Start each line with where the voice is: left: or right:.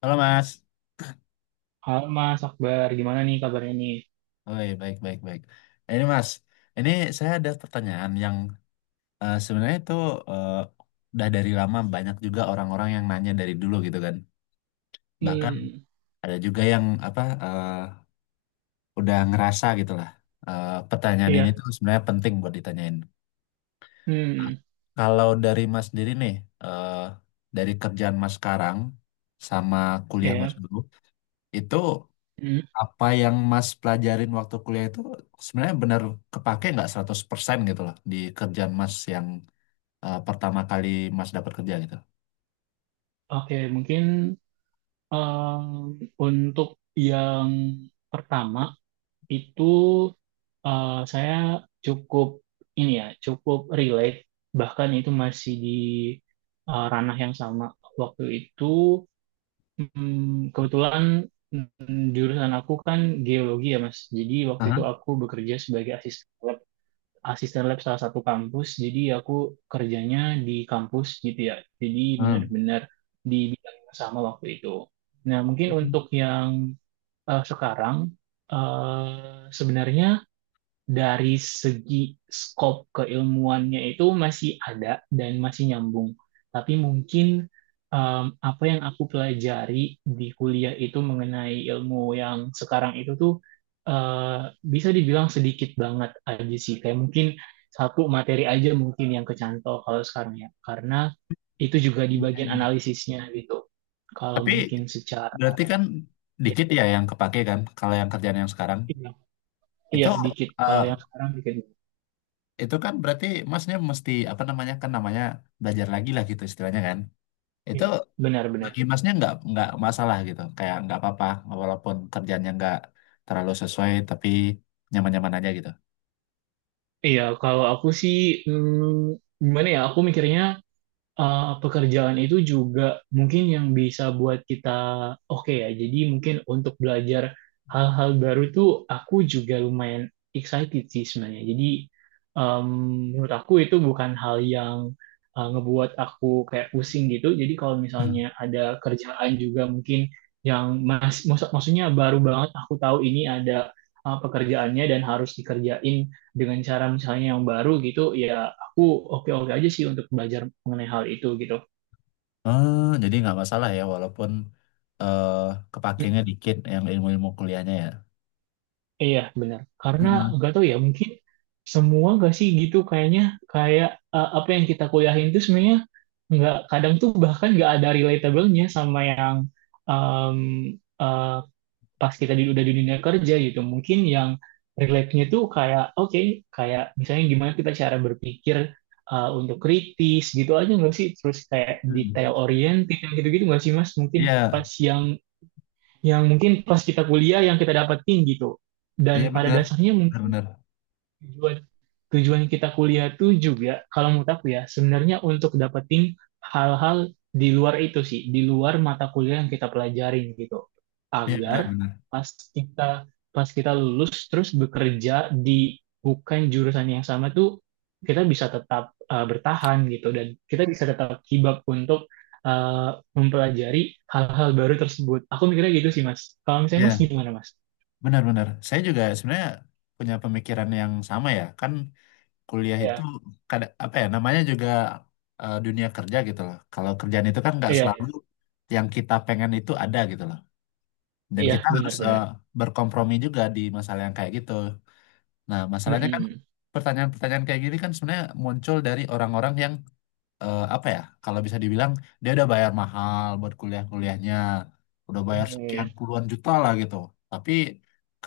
left: Halo Mas.
right: Halo Mas Akbar, gimana nih kabarnya nih?
left: Oi, baik baik baik. Ini Mas, ini saya ada pertanyaan yang sebenarnya itu eh, udah dari lama banyak juga orang-orang yang nanya dari dulu gitu kan. Bahkan
right: Hmm,
left: ada juga yang apa udah ngerasa gitu lah. Pertanyaan ini
right: iya,
left: tuh sebenarnya penting buat ditanyain.
right: hmm,
left: Kalau dari Mas sendiri nih, eh, dari kerjaan Mas sekarang sama kuliah Mas
right: iya,
left: dulu, itu
right: hmm.
left: apa yang Mas pelajarin waktu kuliah itu sebenarnya benar kepake nggak 100% gitu loh di kerjaan Mas yang pertama kali Mas dapat kerja gitu.
right: Oke, mungkin untuk yang pertama itu saya cukup ini ya, cukup relate, bahkan itu masih di ranah yang sama. Waktu itu kebetulan jurusan aku kan geologi ya Mas, jadi waktu itu
left: Aha.
right: aku bekerja sebagai asisten lab salah satu kampus. Jadi aku kerjanya di kampus gitu ya. Jadi
left: Hmm.
right: benar-benar di bidang yang sama waktu itu. Nah, mungkin untuk yang sekarang sebenarnya dari segi skop keilmuannya itu masih ada dan masih nyambung. Tapi mungkin apa yang aku pelajari di kuliah itu mengenai ilmu yang sekarang itu tuh eh, bisa dibilang sedikit banget aja sih. Kayak mungkin satu materi aja mungkin yang kecantol kalau sekarang ya. Karena itu juga di bagian analisisnya gitu. Kalau
left: Tapi
right: mungkin secara
left: berarti kan
right: ya,
left: dikit ya yang kepake kan kalau yang kerjaan yang sekarang
right: iya,
left: itu
right: iya, dikit. Kalau
left: eh,
right: yang sekarang dikit.
left: itu kan berarti masnya mesti apa namanya kan namanya belajar lagi lah gitu istilahnya kan itu
right: Iya, benar-benar.
left: bagi masnya nggak masalah gitu kayak nggak apa-apa walaupun kerjanya nggak terlalu sesuai tapi nyaman-nyaman aja gitu.
right: Iya, kalau aku sih gimana ya? Aku mikirnya pekerjaan itu juga mungkin yang bisa buat kita oke ya. Jadi mungkin untuk belajar hal-hal baru tuh aku juga lumayan excited sih sebenarnya. Jadi um, menurut aku itu bukan hal yang ngebuat aku kayak pusing gitu. Jadi kalau
left: Hmm.
right: misalnya ada kerjaan juga mungkin yang mas, maksudnya baru banget aku tahu ini ada pekerjaannya dan harus dikerjain dengan cara misalnya yang baru gitu ya aku oke-oke aja sih untuk belajar mengenai hal itu gitu.
left: Oh jadi nggak masalah ya walaupun eh kepakainya
right: Hmm.
left: dikit yang ilmu-ilmu kuliahnya ya.
right: Iya, benar. Karena
left: Mm-mm.
right: nggak tahu ya, mungkin semua nggak sih gitu kayaknya kayak apa yang kita kuliahin itu sebenarnya nggak kadang tuh bahkan nggak ada relatable-nya sama yang em, eh, pas kita udah di dunia kerja gitu mungkin yang relate-nya tuh kayak oke kayak misalnya gimana kita cara berpikir untuk kritis gitu aja nggak sih terus kayak detail
left: Hmm.
right: oriented yang gitu-gitu nggak sih Mas mungkin
left: Iya,
right: pas yang mungkin pas kita kuliah yang kita dapetin gitu
left: iya
right: dan pada
left: benar,
right: dasarnya
left: benar,
right: mungkin
left: benar,
right: tujuan tujuan kita kuliah tuh juga kalau menurut aku ya sebenarnya untuk dapetin hal-hal di luar itu sih di luar mata kuliah yang kita pelajarin gitu
left: iya benar,
right: agar
left: benar,
right: pas kita pas kita lulus terus bekerja di bukan jurusan yang sama tuh kita bisa tetap bertahan gitu dan kita bisa tetap kibap untuk eh, mempelajari hal-hal baru tersebut aku mikirnya gitu sih mas kalau misalnya mas
left: iya
right: gimana mas.
left: benar, benar. Saya juga sebenarnya punya pemikiran yang sama ya, kan kuliah itu
right: Iya,
left: apa ya namanya juga dunia kerja gitu loh. Kalau kerjaan itu kan nggak
right: iya, iya,
left: selalu yang kita pengen itu ada gitu loh. Dan
right: iya,
left: kita harus
right: benar-benar.
left: berkompromi juga di masalah yang kayak gitu. Nah, masalahnya kan pertanyaan-pertanyaan kayak gini kan sebenarnya muncul dari orang-orang yang apa ya kalau bisa dibilang dia udah bayar mahal buat kuliah-kuliahnya udah bayar
right: Iya,
left: sekian puluhan juta lah gitu tapi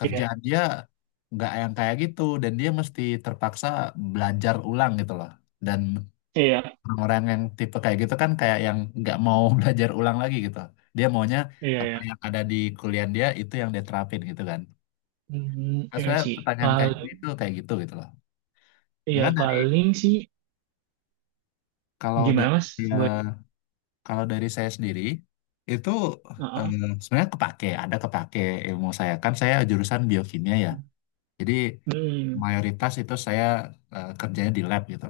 right: iya,
left: dia nggak yang kayak gitu dan dia mesti terpaksa belajar ulang gitu loh dan
right: iya,
left: orang-orang yang tipe kayak gitu kan kayak yang nggak mau belajar ulang lagi gitu dia maunya
right: iya,
left: apa
right: iya.
left: yang ada di kuliah dia itu yang dia terapin gitu kan.
right: Hmm,
left: Nah,
right: iya
left: sebenarnya
right: sih.
left: pertanyaan
right: Paling,
left: kayak gitu gitu loh. Nah,
right: iya
left: kan dari
right: paling sih
left: kalau
right: gimana
left: dari
right: Mas? Buat,
left: kalau dari saya sendiri itu eh,
right: heeh.
left: sebenarnya kepake, ada kepake ilmu saya kan saya jurusan biokimia ya. Jadi
right: Hmm,
left: mayoritas itu saya kerjanya di lab gitu.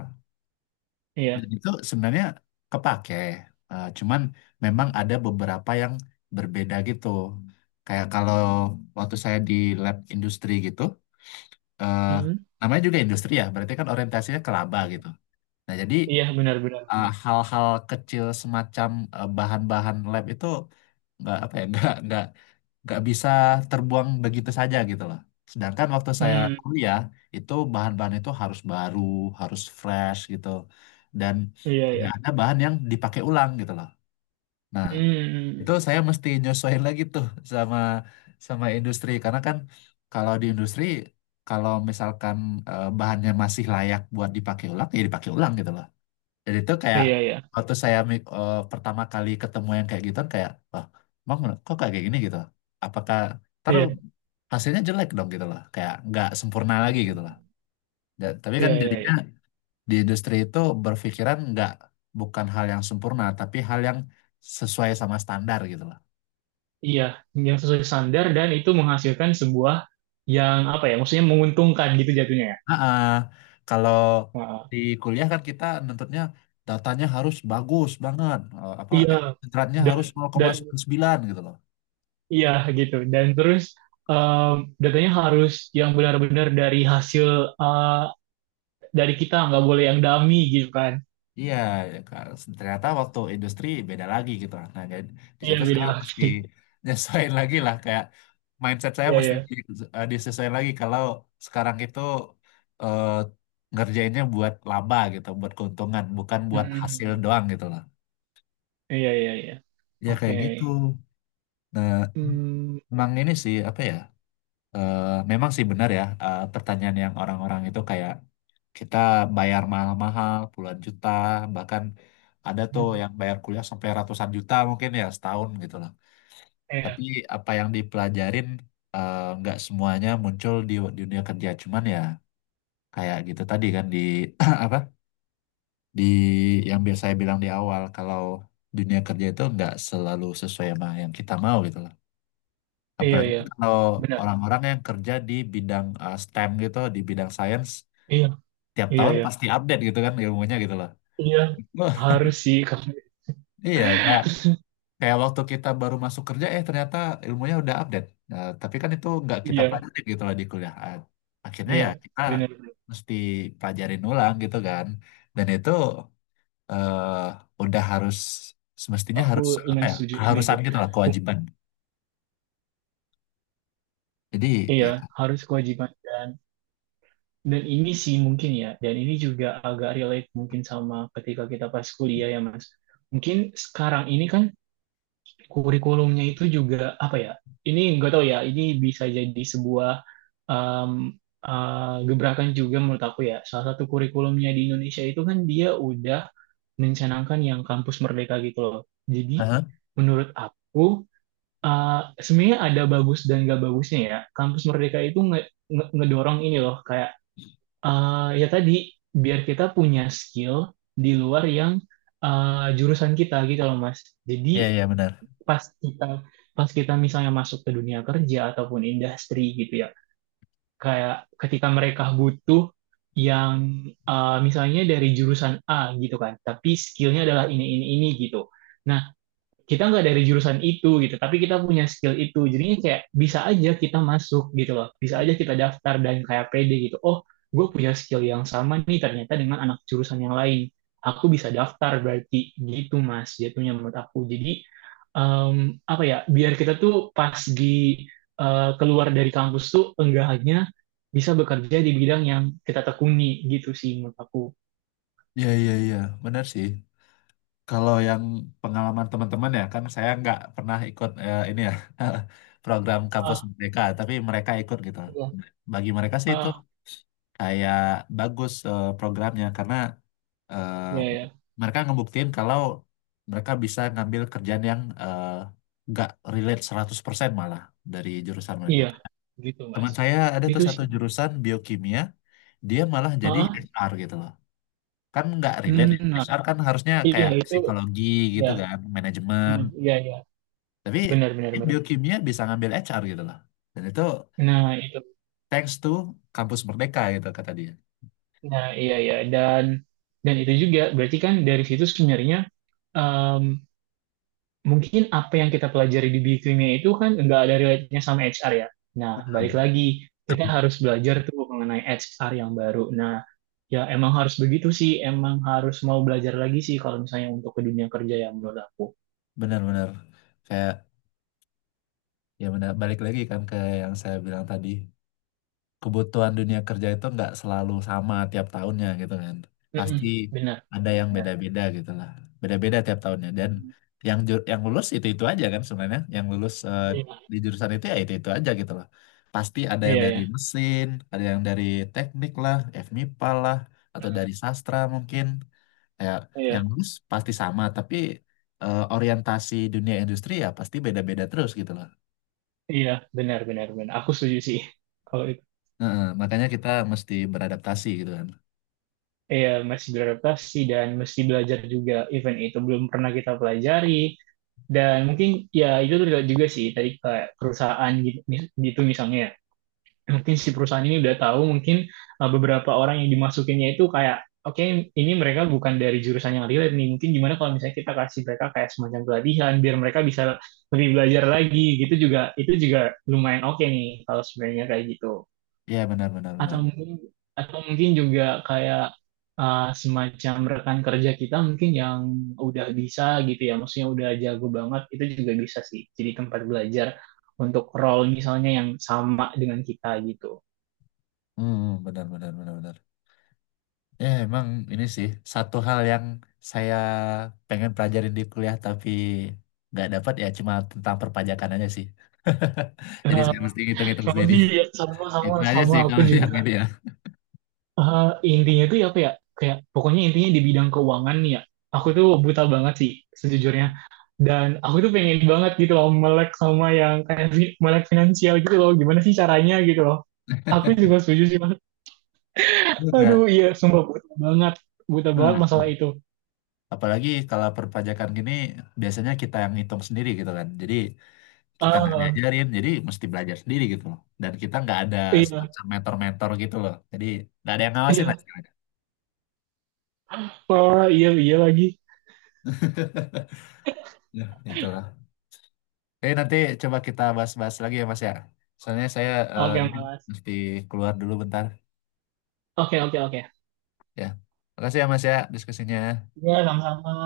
right: iya.
left: Dan itu sebenarnya kepake. Cuman memang ada beberapa yang berbeda gitu. Kayak kalau waktu saya di lab industri gitu, eh,
right: Hmm.
left: namanya juga industri ya, berarti kan orientasinya ke laba gitu. Nah, jadi
right: Iya, benar-benar.
left: hal-hal kecil semacam bahan-bahan lab itu nggak apa ya nggak bisa terbuang begitu saja gitu loh. Sedangkan waktu saya
right: Hmm,
left: kuliah itu bahan-bahan itu harus baru, harus fresh gitu, dan
right: iya, iya.
left: tidak ada bahan yang dipakai ulang gitu loh. Nah, itu
right: Hmm,
left: saya mesti nyesuaiin lagi tuh sama sama industri karena kan kalau di industri kalau misalkan bahannya masih layak buat dipakai ulang ya dipakai ulang gitu loh. Dan itu kayak
right: iya, iya,
left: waktu saya pertama kali ketemu yang kayak gitu kayak, wah, emang kok kayak gini gitu? Apakah ntar
right: iya.
left: hasilnya jelek dong gitu loh, kayak nggak sempurna lagi gitu
right: Hmm,
left: loh. Tapi kan
right: iya, iya,
left: jadinya
right: iya.
left: di industri itu berpikiran nggak bukan hal yang sempurna, tapi hal yang sesuai sama standar gitu loh.
right: Iya, yang sesuai standar dan itu menghasilkan sebuah yang apa ya? Maksudnya menguntungkan gitu jatuhnya ya.
left: Ah, ah. Kalau
right: Heeh.
left: di kuliah kan kita nuntutnya datanya harus bagus banget, apa
right: Iya.
left: internetnya
right: Dan
left: harus
right: dan
left: 0,9 gitu loh.
right: iya gitu. Dan terus um, datanya harus yang benar-benar dari hasil uh, dari kita, nggak boleh yang dummy gitu kan.
left: Iya, kar- ternyata waktu industri beda lagi gitu lah. Nah, jadi di
right: Iya
left: situ
right: beda
left: saya mesti
right: lagi.
left: nyesuaiin lagi lah kayak mindset saya
right: Iya
left: mesti
right: iya.
left: disesuaiin lagi kalau sekarang itu eh, ngerjainnya buat laba gitu, buat keuntungan, bukan buat hasil
right: Mm.
left: doang gitu lah.
right: Iya iya iya.
left: Ya
right: Oke.
left: kayak gitu. Nah,
right: Hmm.
left: emang ini sih apa ya? eh, Memang sih benar ya pertanyaan yang orang-orang itu kayak kita bayar mahal-mahal puluhan juta bahkan ada tuh yang bayar kuliah sampai ratusan juta mungkin ya setahun gitu loh tapi
right: Iya
left: apa yang dipelajarin nggak semuanya muncul di dunia kerja cuman ya kayak gitu tadi kan di apa di yang biasa saya bilang di awal kalau dunia kerja itu nggak selalu sesuai sama yang kita mau gitu loh
right: iya
left: apalagi
right: iya.
left: kalau
right: Benar.
left: orang-orang yang kerja di bidang STEM gitu di bidang sains
right: Iya
left: tiap
right: iya
left: tahun
right: iya.
left: pasti update gitu kan ilmunya gitu loh.
right: Iya harus sih.
left: Iya, kayak kayak waktu kita baru masuk kerja, ternyata ilmunya udah update. Nah, tapi kan itu nggak kita
right: Iya
left: pelajari gitu lah di kuliah. Ah, akhirnya
right: iya.
left: ya kita
right: Benar.
left: mesti pelajarin ulang gitu kan. Dan itu udah harus semestinya
right: Aku
left: harus apa
right: lumayan
left: ya?
right: setuju sama
left: Keharusan
right: itu.
left: gitu lah, kewajiban. Jadi
right: Iya
left: ya.
right: harus kewajiban dan ini sih mungkin ya, dan ini juga agak relate mungkin sama ketika kita pas kuliah ya Mas. Mungkin sekarang ini kan kurikulumnya itu juga apa ya? Ini nggak tahu ya, ini bisa jadi sebuah um, gebrakan juga menurut aku ya. Salah satu kurikulumnya di Indonesia itu kan dia udah mencanangkan yang kampus merdeka gitu loh. Jadi
left: Aha.
right: menurut aku sebenarnya ada bagus dan gak bagusnya ya. Kampus merdeka itu ngedorong ini loh kayak ya tadi biar kita punya skill di luar yang jurusan kita gitu loh Mas.
left: Iya
right: Jadi
left: iya benar.
right: pas kita pas kita misalnya masuk ke dunia kerja ataupun industri gitu ya, kayak ketika mereka butuh yang misalnya dari jurusan A gitu kan, tapi skillnya adalah ini gitu. Nah, kita nggak dari jurusan itu gitu, tapi kita punya skill itu. Jadinya kayak bisa aja kita masuk gitu loh. Bisa aja kita daftar dan kayak pede gitu. Oh, gue punya skill yang sama nih ternyata dengan anak jurusan yang lain. Aku bisa daftar berarti gitu mas jatuhnya menurut aku. Jadi apa ya biar kita tuh pas di keluar dari kampus tuh enggak hanya bisa bekerja di bidang yang kita tekuni gitu sih menurut aku.
left: Iya iya iya benar sih. Kalau yang pengalaman teman-teman ya kan saya nggak pernah ikut ini ya program kampus
right: Ah,
left: mereka, tapi mereka ikut gitu.
right: iya.
left: Bagi mereka sih itu
right: Ah,
left: kayak bagus programnya karena eh,
right: ya ya
left: mereka ngebuktiin kalau mereka bisa ngambil kerjaan yang nggak relate 100% malah dari jurusan mereka.
right: iya, gitu mas.
left: Teman saya ada tuh
right: Itu
left: satu
right: sih.
left: jurusan biokimia, dia malah jadi
right: Ah,
left: HR gitu loh. Kan nggak relate
right: hmm,
left: ya.
right: nah,
left: HR kan harusnya
right: iya
left: kayak
right: itu
left: psikologi
right: ya,
left: gitu kan, manajemen.
right: hmm, iya iya,
left: Tapi
right: benar benar
left: dia
right: benar.
left: biokimia bisa ngambil HR gitu loh. Dan itu
right: Nah itu,
left: thanks to kampus Merdeka gitu kata dia.
right: nah iya iya dan itu juga berarti kan dari situ sebenarnya em, mungkin apa yang kita pelajari di bikinnya itu kan nggak ada relate-nya sama HR ya. Nah balik lagi kita harus belajar tuh mengenai HR yang baru. Nah ya emang harus begitu sih, emang harus mau belajar lagi sih kalau misalnya untuk ke dunia kerja yang menurut aku.
left: Benar-benar kayak ya benar balik lagi kan ke yang saya bilang tadi kebutuhan dunia kerja itu nggak selalu sama tiap tahunnya gitu kan
right: Mm-mm,
left: pasti
right: benar
left: ada
right: benar
left: yang
right: benar.
left: beda-beda gitu lah beda-beda tiap tahunnya dan
right: Hmm,
left: yang yang lulus itu aja kan sebenarnya yang lulus
right: iya
left: di jurusan itu ya itu aja gitu loh pasti ada yang
right: iya
left: dari
right: iya.
left: mesin ada yang dari teknik lah FMIPA lah atau dari sastra mungkin ya yang
right: Iya.
left: bagus pasti sama tapi orientasi dunia industri ya pasti beda-beda terus gitu loh.
right: Iya, benar, benar, benar. Aku setuju sih. Kalau itu,
left: Heeh, makanya kita mesti beradaptasi gitu kan.
right: iya, masih beradaptasi dan mesti belajar juga. Event itu belum pernah kita pelajari. Dan mungkin, ya, itu relate juga sih. Tadi kayak perusahaan gitu, gitu misalnya. Ya. Mungkin si perusahaan ini udah tahu, mungkin beberapa orang yang dimasukinnya itu kayak, oke, ini mereka bukan dari jurusan yang relate nih. Mungkin gimana kalau misalnya kita kasih mereka kayak semacam pelatihan, biar mereka bisa lebih belajar lagi. Gitu juga, itu juga lumayan oke nih, kalau sebenarnya kayak gitu.
left: Ya benar benar
right: atau
left: benar.
right: mungkin atau mungkin juga kayak semacam rekan kerja kita mungkin yang udah bisa gitu ya maksudnya udah jago banget itu juga bisa sih jadi tempat belajar untuk role misalnya yang sama dengan kita gitu.
left: Hmm, benar benar benar benar ya emang ini sih satu hal yang saya pengen pelajarin di kuliah tapi nggak dapat ya cuma tentang perpajakan aja sih. Jadi
right: Eh,
left: saya mesti ngitung-ngitung
right: sama
left: sendiri.
right: sih ya, sama sama
left: Itu aja
right: sama
left: sih
right: aku
left: kalau yang
right: juga.
left: ini ya.
right: Eh, intinya tuh ya apa ya kayak pokoknya intinya di bidang keuangan nih ya aku tuh buta banget sih sejujurnya dan aku tuh pengen banget gitu loh melek sama yang kayak melek finansial gitu loh gimana sih caranya gitu loh aku juga setuju sih Mas.
left: Betul,
right: Aduh iya sumpah buta banget
left: Kak.
right: masalah itu.
left: Apalagi kalau perpajakan gini biasanya kita yang ngitung sendiri gitu kan. Jadi kita nggak
right: Ah
left: diajarin, jadi mesti belajar sendiri gitu loh. Dan kita nggak ada
right: iya
left: semacam mentor-mentor gitu loh. Jadi nggak ada yang ngawasin lah,
right: iya
left: istilahnya.
right: oh iya iya lagi
left: Ya, itulah. Jadi nanti coba kita bahas-bahas lagi ya Mas ya. Soalnya saya
right: oke
left: ini
right: Mas
left: mesti keluar dulu bentar
right: oke oke oke
left: ya. Makasih ya Mas ya diskusinya.
right: iya sama-sama.